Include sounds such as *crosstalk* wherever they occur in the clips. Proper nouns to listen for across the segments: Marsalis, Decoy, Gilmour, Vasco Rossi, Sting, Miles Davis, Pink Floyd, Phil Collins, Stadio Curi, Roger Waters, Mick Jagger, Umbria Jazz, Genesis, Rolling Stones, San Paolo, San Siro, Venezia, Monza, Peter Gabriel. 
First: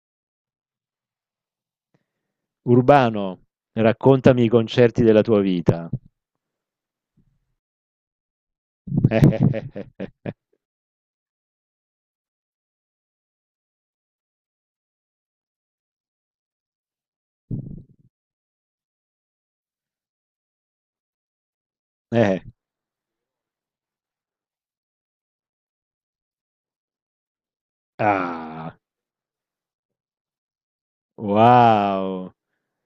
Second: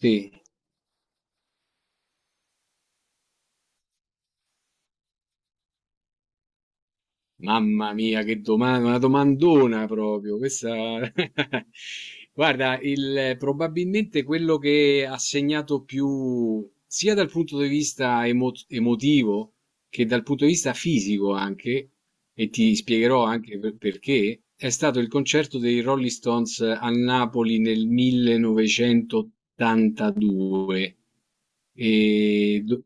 Sì. Urbano, raccontami i concerti della tua vita. Mamma mia, che domanda, una domandona *laughs* proprio. Questa... *laughs* Guarda, probabilmente quello che ha segnato più, sia dal punto di vista emotivo che dal punto di vista fisico anche, Eh, e ti spiegherò anche perché, è stato il concerto dei Rolling Stones a Napoli nel ah, 1982 wow. e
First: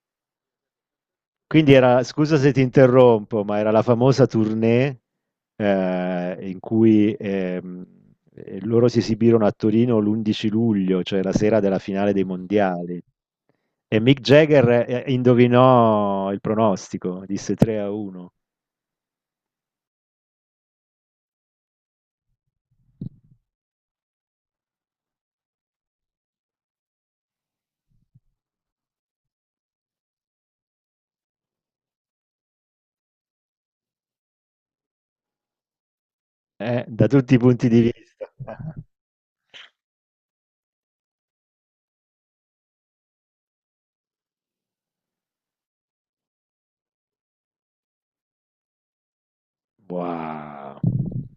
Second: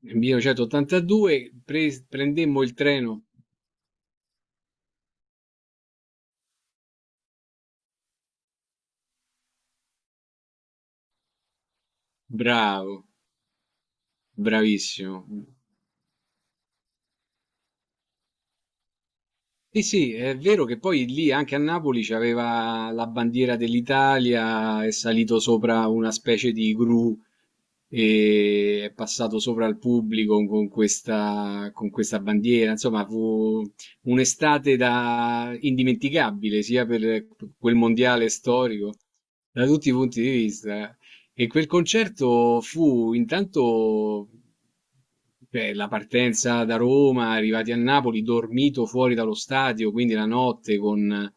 nel 1982 Quindi era, scusa se ti prendemmo il treno. interrompo, ma era la famosa tournée in cui loro si esibirono a Torino l'11 luglio, cioè la sera della finale dei mondiali. Bravo, E Mick Jagger bravissimo. indovinò il pronostico, disse 3 a 1, Sì, sì, è vero che poi lì anche a Napoli c'aveva la bandiera dell'Italia, è salito sopra una specie di gru e è passato sopra al pubblico con questa bandiera. Insomma, fu un'estate da indimenticabile, sia da per tutti i punti quel di mondiale vista. *laughs* storico, da tutti i punti di vista. E quel concerto fu intanto beh, la partenza da Roma, arrivati a Napoli, dormito fuori dallo stadio, quindi la notte Wow, con...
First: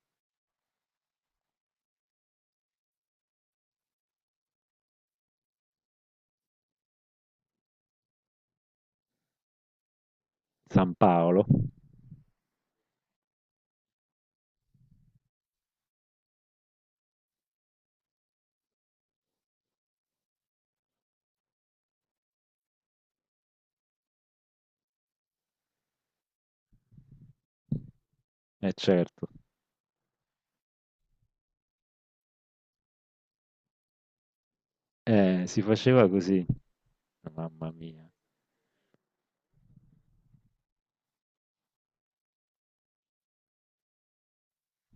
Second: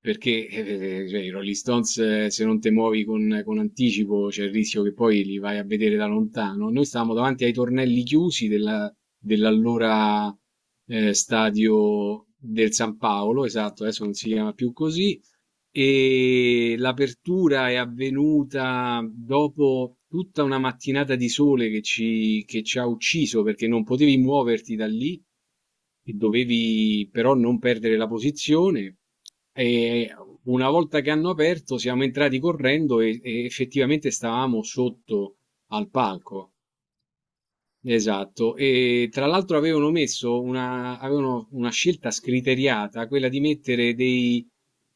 perché cioè, i Rolling Stones se non te muovi con anticipo c'è il rischio che poi li vai a vedere da lontano. Noi stavamo davanti ai tornelli chiusi dell'allora San Paolo. stadio del San Paolo, esatto, adesso non si chiama più così, e l'apertura è avvenuta dopo tutta una mattinata di sole che ci ha ucciso perché non potevi muoverti da lì e dovevi però non perdere la Eh posizione. certo, E una volta che hanno aperto siamo entrati correndo e effettivamente stavamo sotto si al faceva così, palco. mamma mia. Esatto, e tra l'altro avevano messo una, avevano una scelta scriteriata, quella di mettere dei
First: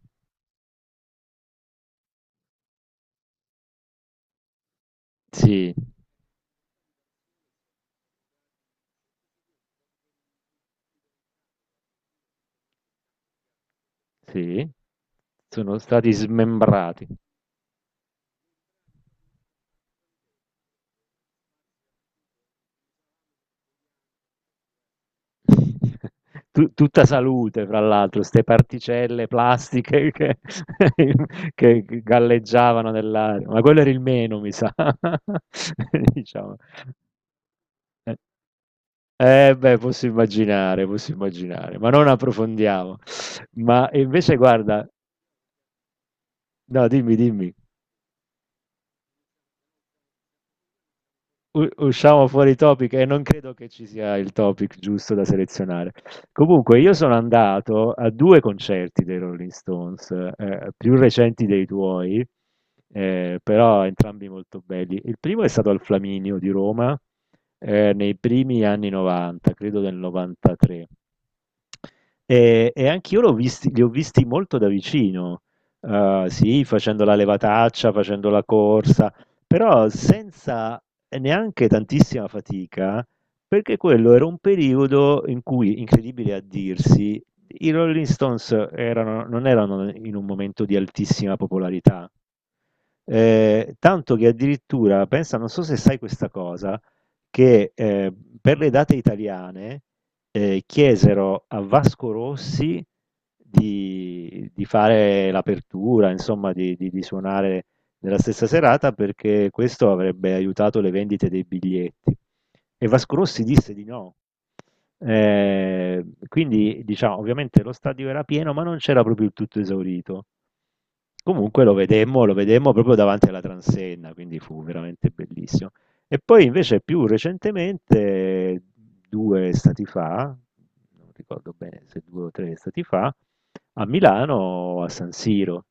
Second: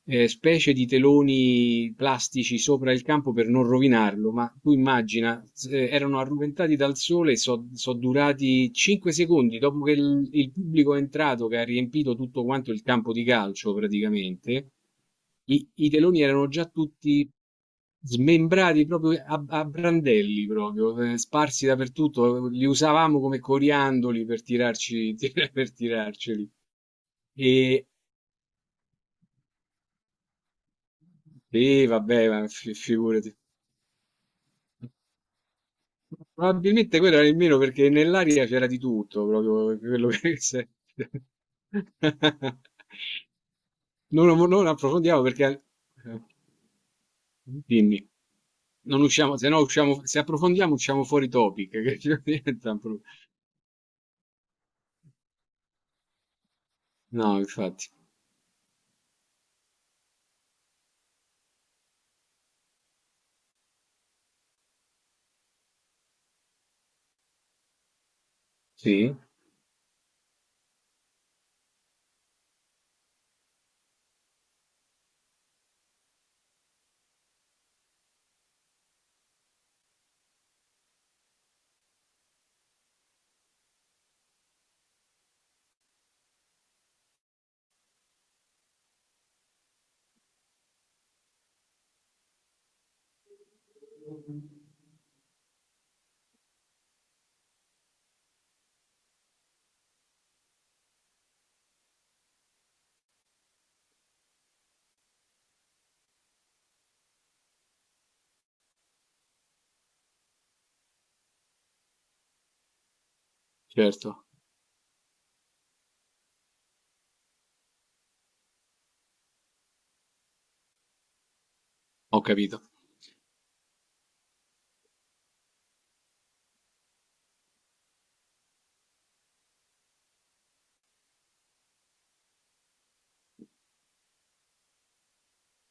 specie di teloni plastici sopra il campo per non rovinarlo, ma tu immagina, Sì, erano arroventati dal sole, sono durati 5 secondi dopo che il pubblico è entrato, che ha riempito tutto quanto il campo di calcio sì, praticamente, i, sono i stati teloni erano già smembrati. tutti smembrati proprio a, a brandelli, proprio sparsi dappertutto. Li usavamo come coriandoli per tirarci, *laughs* per *laughs* tirarceli. Tutta salute, fra E, l'altro, ste particelle plastiche che, *laughs* che e vabbè, ma galleggiavano figurati. nell'aria, ma quello era il meno, mi sa. *laughs* Diciamo. Probabilmente quello era il meno perché nell'aria c'era di tutto, Eh beh, proprio quello che *laughs* sei. Posso immaginare, ma non approfondiamo. Ma Non, invece, non guarda, approfondiamo perché... eh, no, dimmi, dimmi. Dimmi. Non usciamo, se no usciamo, se approfondiamo usciamo fuori U- topic, che ci usciamo fuori diventa un topic pro- e non credo che ci sia il topic giusto da selezionare. Comunque, io sono No, infatti, andato a due concerti dei Rolling Stones, più recenti dei tuoi, però entrambi molto belli. Il primo è stato al Flaminio di Roma, nei primi anni sì, 90, credo del 93. E anch'io l'ho visti li ho visti molto da vicino, sì, facendo la levataccia, facendo la corsa, però senza neanche tantissima fatica, perché quello era un periodo in cui, incredibile a dirsi, i Rolling Stones erano non erano in un momento di altissima popolarità. Tanto che addirittura, pensa, non so se sai questa cosa, che per le date italiane chiesero a Vasco Rossi di fare l'apertura, insomma, di suonare nella stessa serata perché questo avrebbe aiutato le vendite dei biglietti. E Vasco Rossi disse di no, certo, quindi, diciamo, ovviamente lo stadio era pieno, ma non c'era proprio il tutto esaurito. Comunque ho lo capito. vedemmo proprio davanti alla transenna, quindi fu veramente bellissimo. E poi invece più recentemente, due stati fa, non ricordo bene se due o tre stati fa, a Milano, a San Siro.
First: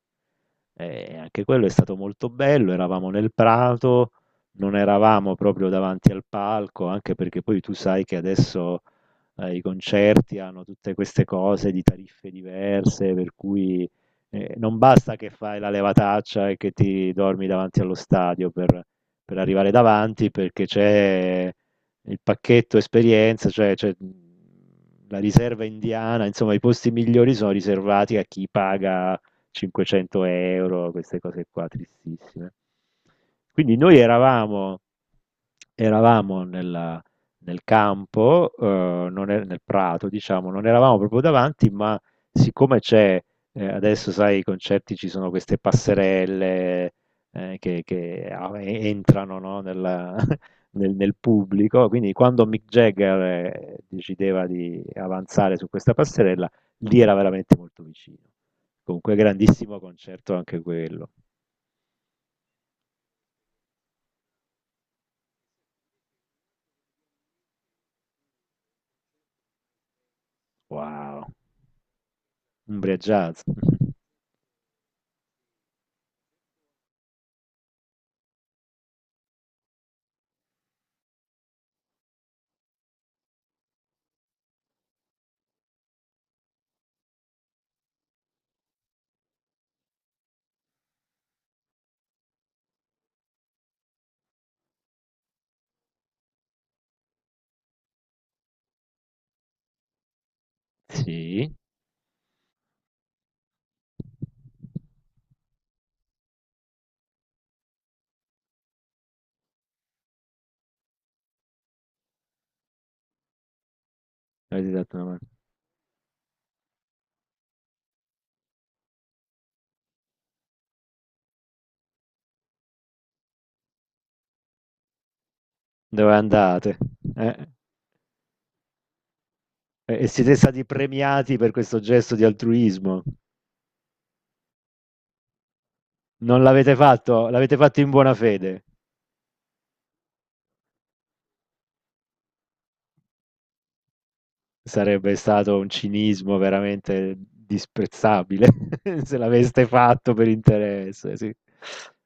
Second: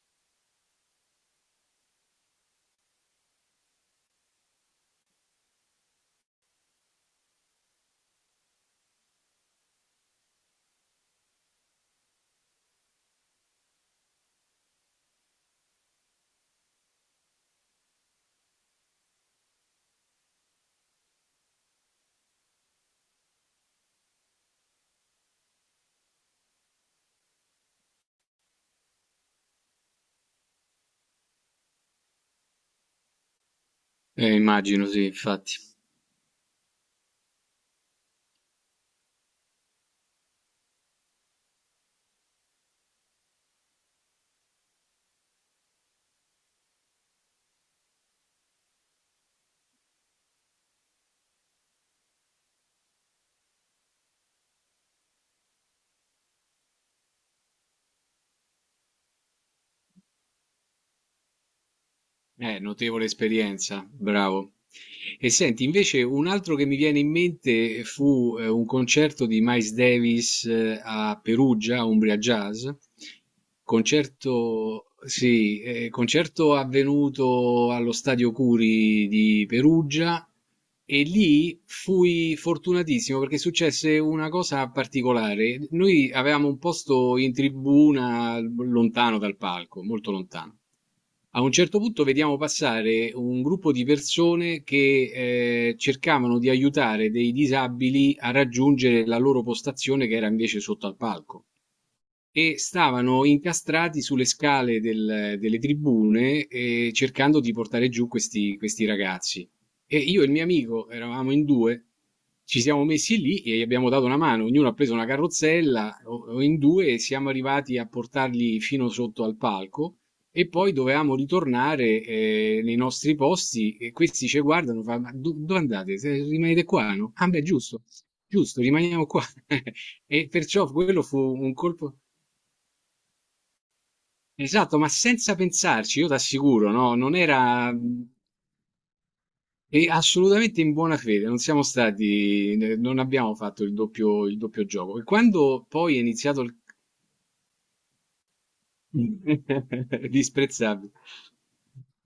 E anche quello è stato molto bello, eravamo nel prato, non eravamo proprio davanti al palco, anche perché poi tu sai che adesso i concerti hanno tutte queste cose di tariffe diverse, per cui non basta che fai la levataccia e che ti dormi davanti allo stadio per arrivare davanti, perché c'è il pacchetto esperienza, cioè c'è la riserva indiana, insomma i posti migliori sono riservati a chi paga 500 euro, queste cose qua tristissime. Quindi noi Immagino, sì, infatti. eravamo nel campo, non è- nel prato, diciamo, non eravamo proprio davanti, ma siccome adesso sai, i concerti ci sono queste passerelle entrano, no, *laughs* nel pubblico, quindi quando Mick Jagger decideva di avanzare su questa passerella, lì era veramente molto vicino. Comunque grandissimo concerto anche quello. Notevole esperienza, bravo. E senti, invece un altro che mi viene in mente fu un concerto di Miles Davis a Wow, Perugia, a Umbria Jazz. Umbria Jazz. *laughs* Concerto, sì, concerto avvenuto allo Stadio Curi di Perugia e lì fui fortunatissimo perché successe una cosa particolare. Noi avevamo un posto in tribuna lontano dal palco, molto lontano. A un certo punto vediamo passare un gruppo di persone che cercavano di aiutare dei disabili a raggiungere la loro postazione che era invece sotto al palco. Sì, E stavano incastrati sulle scale delle tribune, cercando di portare giù questi ragazzi. E io e il mio amico, eravamo in 2, ci siamo messi lì e gli abbiamo dato una mano, ognuno avete ha preso dato una una mano. carrozzella o in 2 e siamo arrivati a portarli fino sotto al palco e poi dovevamo ritornare, nei nostri posti e questi ce guardano, fa: "Ma do dove andate? Se Dove rimanete andate? qua, no?" "Ah beh, Eh? giusto, giusto, rimaniamo qua." *laughs* E E siete stati perciò quello fu premiati per un questo colpo. gesto di altruismo. Esatto, ma senza pensarci, io Non t'assicuro, l'avete no, non fatto, l'avete era fatto in buona fede. e assolutamente in buona fede, non siamo stati, non abbiamo fatto il doppio gioco. E Sarebbe stato quando un poi è cinismo iniziato il veramente disprezzabile *laughs* se l'aveste fatto *laughs* per disprezzabile, interesse, sì.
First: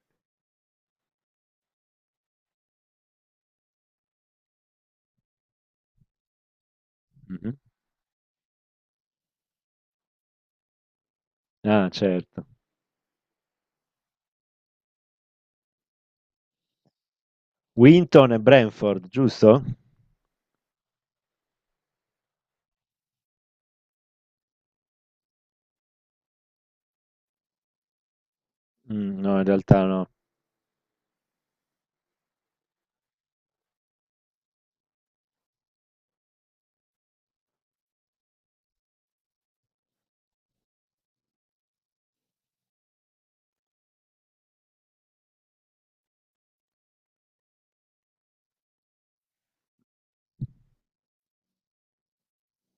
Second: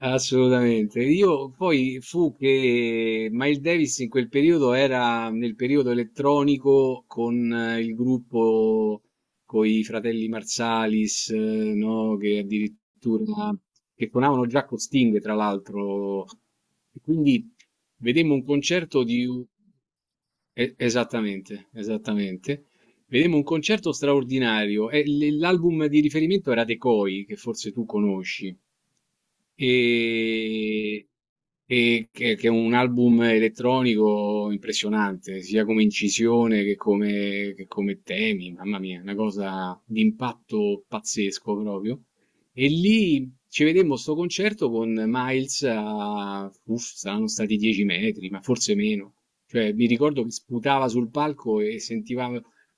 assolutamente. Io poi fu che Miles Davis in quel periodo era nel periodo elettronico con Mhm. Il gruppo con i fratelli Marsalis, Ah, no? Che certo. addirittura che suonavano già con Sting, tra l'altro. E quindi Winton vedemmo e un concerto Brentford, di giusto? Esattamente, esattamente. Vedemmo un concerto straordinario. E l'album di riferimento era Decoy, che forse tu conosci Mm, no, in realtà no. e, e che è un album elettronico impressionante, sia come incisione che come temi, mamma mia, una cosa di impatto pazzesco proprio. E lì ci vedemmo sto concerto con Miles a, uff, saranno stati 10 metri, ma forse meno. Cioè, mi ricordo che sputava sul palco e sentiva,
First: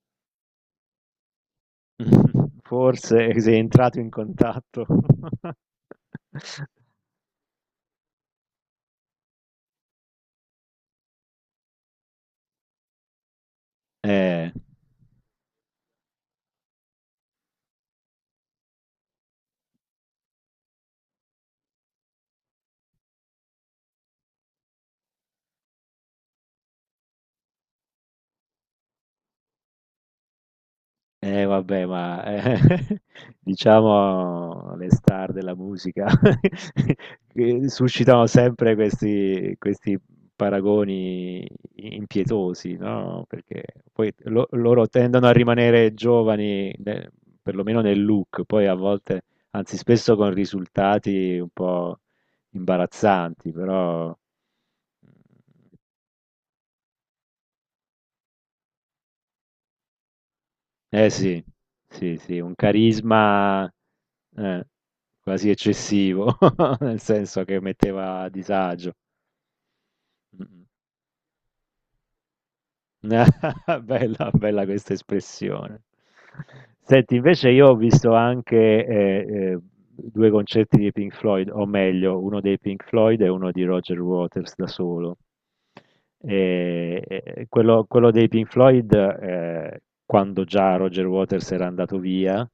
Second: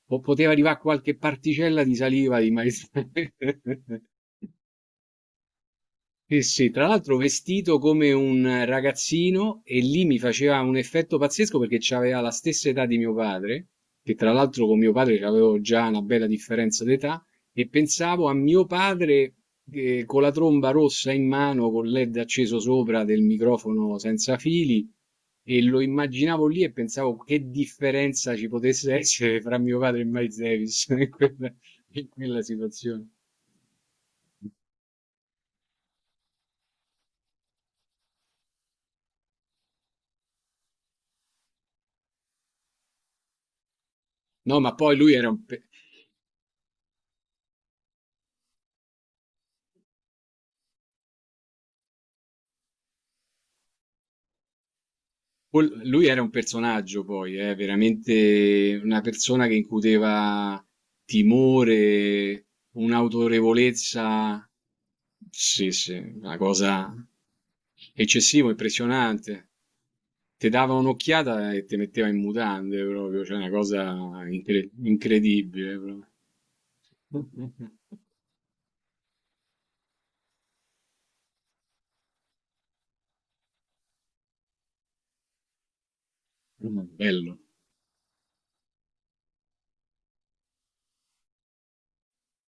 o poteva arrivare qualche particella di *laughs* saliva di Mh-mh. Miles. *laughs* Forse sei entrato in contatto. *laughs* Sì, sì, tra l'altro vestito come un ragazzino e lì mi faceva un effetto pazzesco perché aveva la stessa età di mio padre, che tra Eh, l'altro con mio padre avevo già una bella differenza d'età, e pensavo a mio padre con la tromba rossa in mano, con LED acceso sopra del microfono senza fili, e lo immaginavo lì e pensavo che differenza ci potesse essere fra mio padre e Miles Davis *laughs* eh vabbè, in ma, quella situazione. *laughs* diciamo le star della musica *laughs* che suscitano sempre questi paragoni i impietosi, no, perché poi lo No, ma loro poi lui tendono era a un... rimanere giovani ne perlomeno nel look, poi a volte, anzi spesso con risultati un po' imbarazzanti, però. Lui era un personaggio poi, veramente una persona che incuteva Eh sì, sì, sì, timore, un carisma un'autorevolezza, eh, quasi sì, sì, una eccessivo, *laughs* cosa nel senso che metteva a eccessiva, disagio. impressionante. Ti Mm. dava un'occhiata e ti metteva in mutande proprio, cioè una *laughs* cosa Bella, bella questa incredibile espressione. proprio. Senti, invece io ho *laughs* visto anche eh, due concerti di Pink Floyd, o meglio, uno dei Pink Floyd e uno di Roger Waters da solo. Mm, E, bello, e quello dei Pink Floyd, quando già Roger Waters era andato via,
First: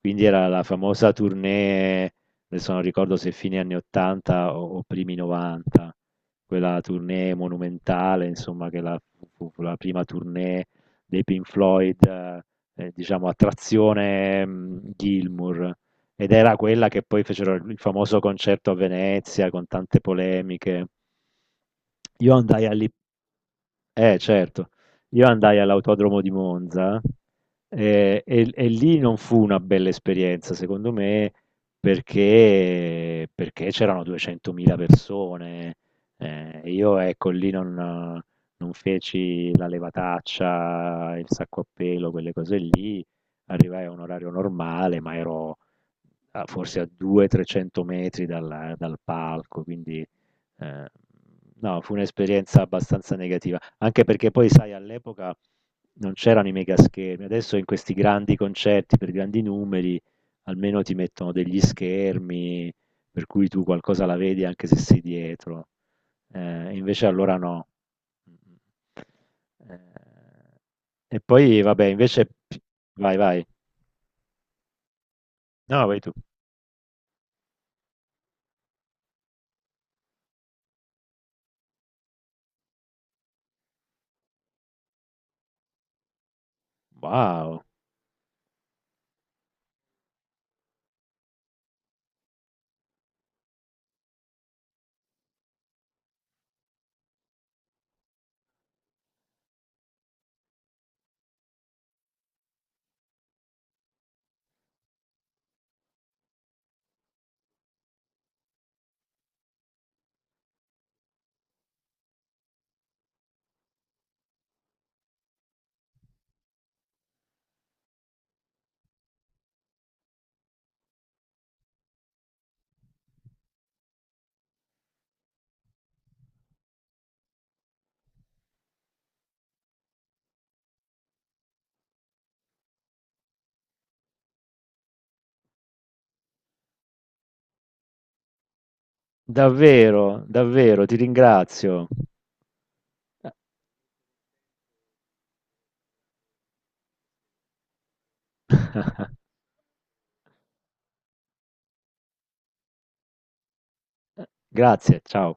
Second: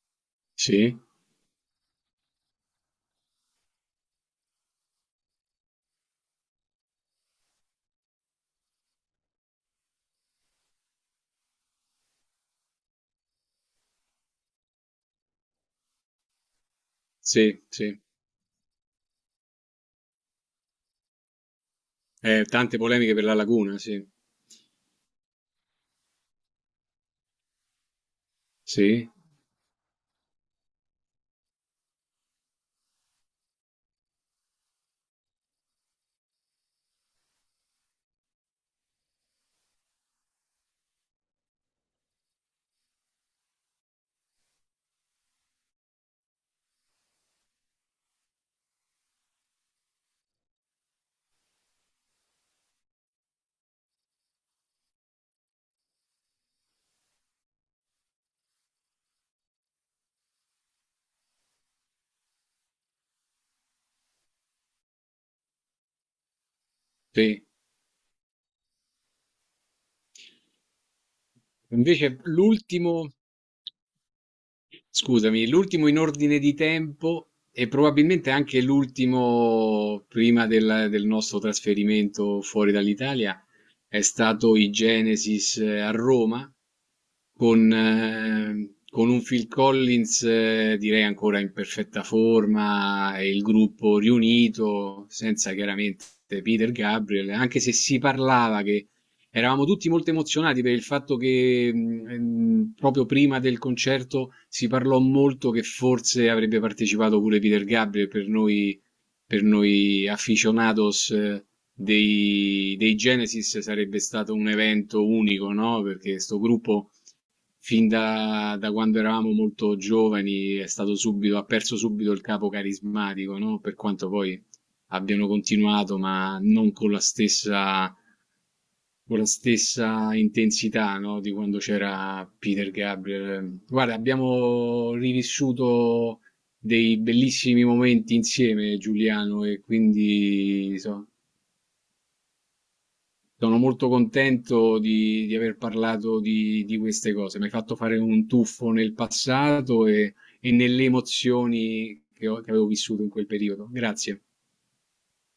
quindi era la sì, famosa tournée. Adesso non ricordo se fine anni 80 o primi 90, quella tournée monumentale, insomma, fu la prima tournée dei Pink Floyd, diciamo, a trazione Gilmour. Ed era quella che poi fecero sì, il sì. famoso concerto a Venezia con tante polemiche. Io andai a Tante lì polemiche per la laguna, sì, eh certo, io andai all'autodromo di Monza e lì sì, non fu una bella esperienza, secondo me, perché c'erano 200.000 persone. Io, ecco, lì non feci la levataccia, il sacco a pelo, quelle cose lì. Arrivai a un orario normale, ma ero forse a 200-300 metri dal palco, quindi Ehm, no, fu un'esperienza abbastanza negativa, anche perché poi sai all'epoca non c'erano i megaschermi, adesso in questi grandi concerti per grandi numeri almeno ti mettono degli schermi per cui tu qualcosa la vedi anche se sei dietro. Invece allora sì. no. Eh, e poi vabbè, Invece invece l'ultimo vai, vai. scusami, No, l'ultimo in vai tu. ordine di tempo e probabilmente anche l'ultimo prima del, del nostro trasferimento fuori dall'Italia è stato i Genesis a Roma Wow, con un Phil Collins, direi ancora in perfetta forma e il gruppo riunito, senza chiaramente Peter Gabriel, anche se si parlava che eravamo tutti molto emozionati per il fatto che proprio prima del concerto si parlò molto che forse avrebbe partecipato pure Peter Gabriel per noi aficionados. Dei, dei Genesis sarebbe stato un evento unico, no? Perché sto gruppo, fin da, da quando eravamo molto giovani è stato subito, ha perso subito il capo carismatico, no? Per quanto poi abbiano continuato, ma non con la stessa, con la stessa intensità, no? Di quando c'era Peter Gabriel. Guarda, abbiamo rivissuto dei bellissimi momenti insieme, Giuliano, e davvero, quindi davvero, ti so, ringrazio. Eh, sono molto contento di aver parlato di queste cose. Mi hai fatto fare un tuffo nel passato e nelle emozioni che, che avevo vissuto in quel periodo. Grazie. Grazie, ciao.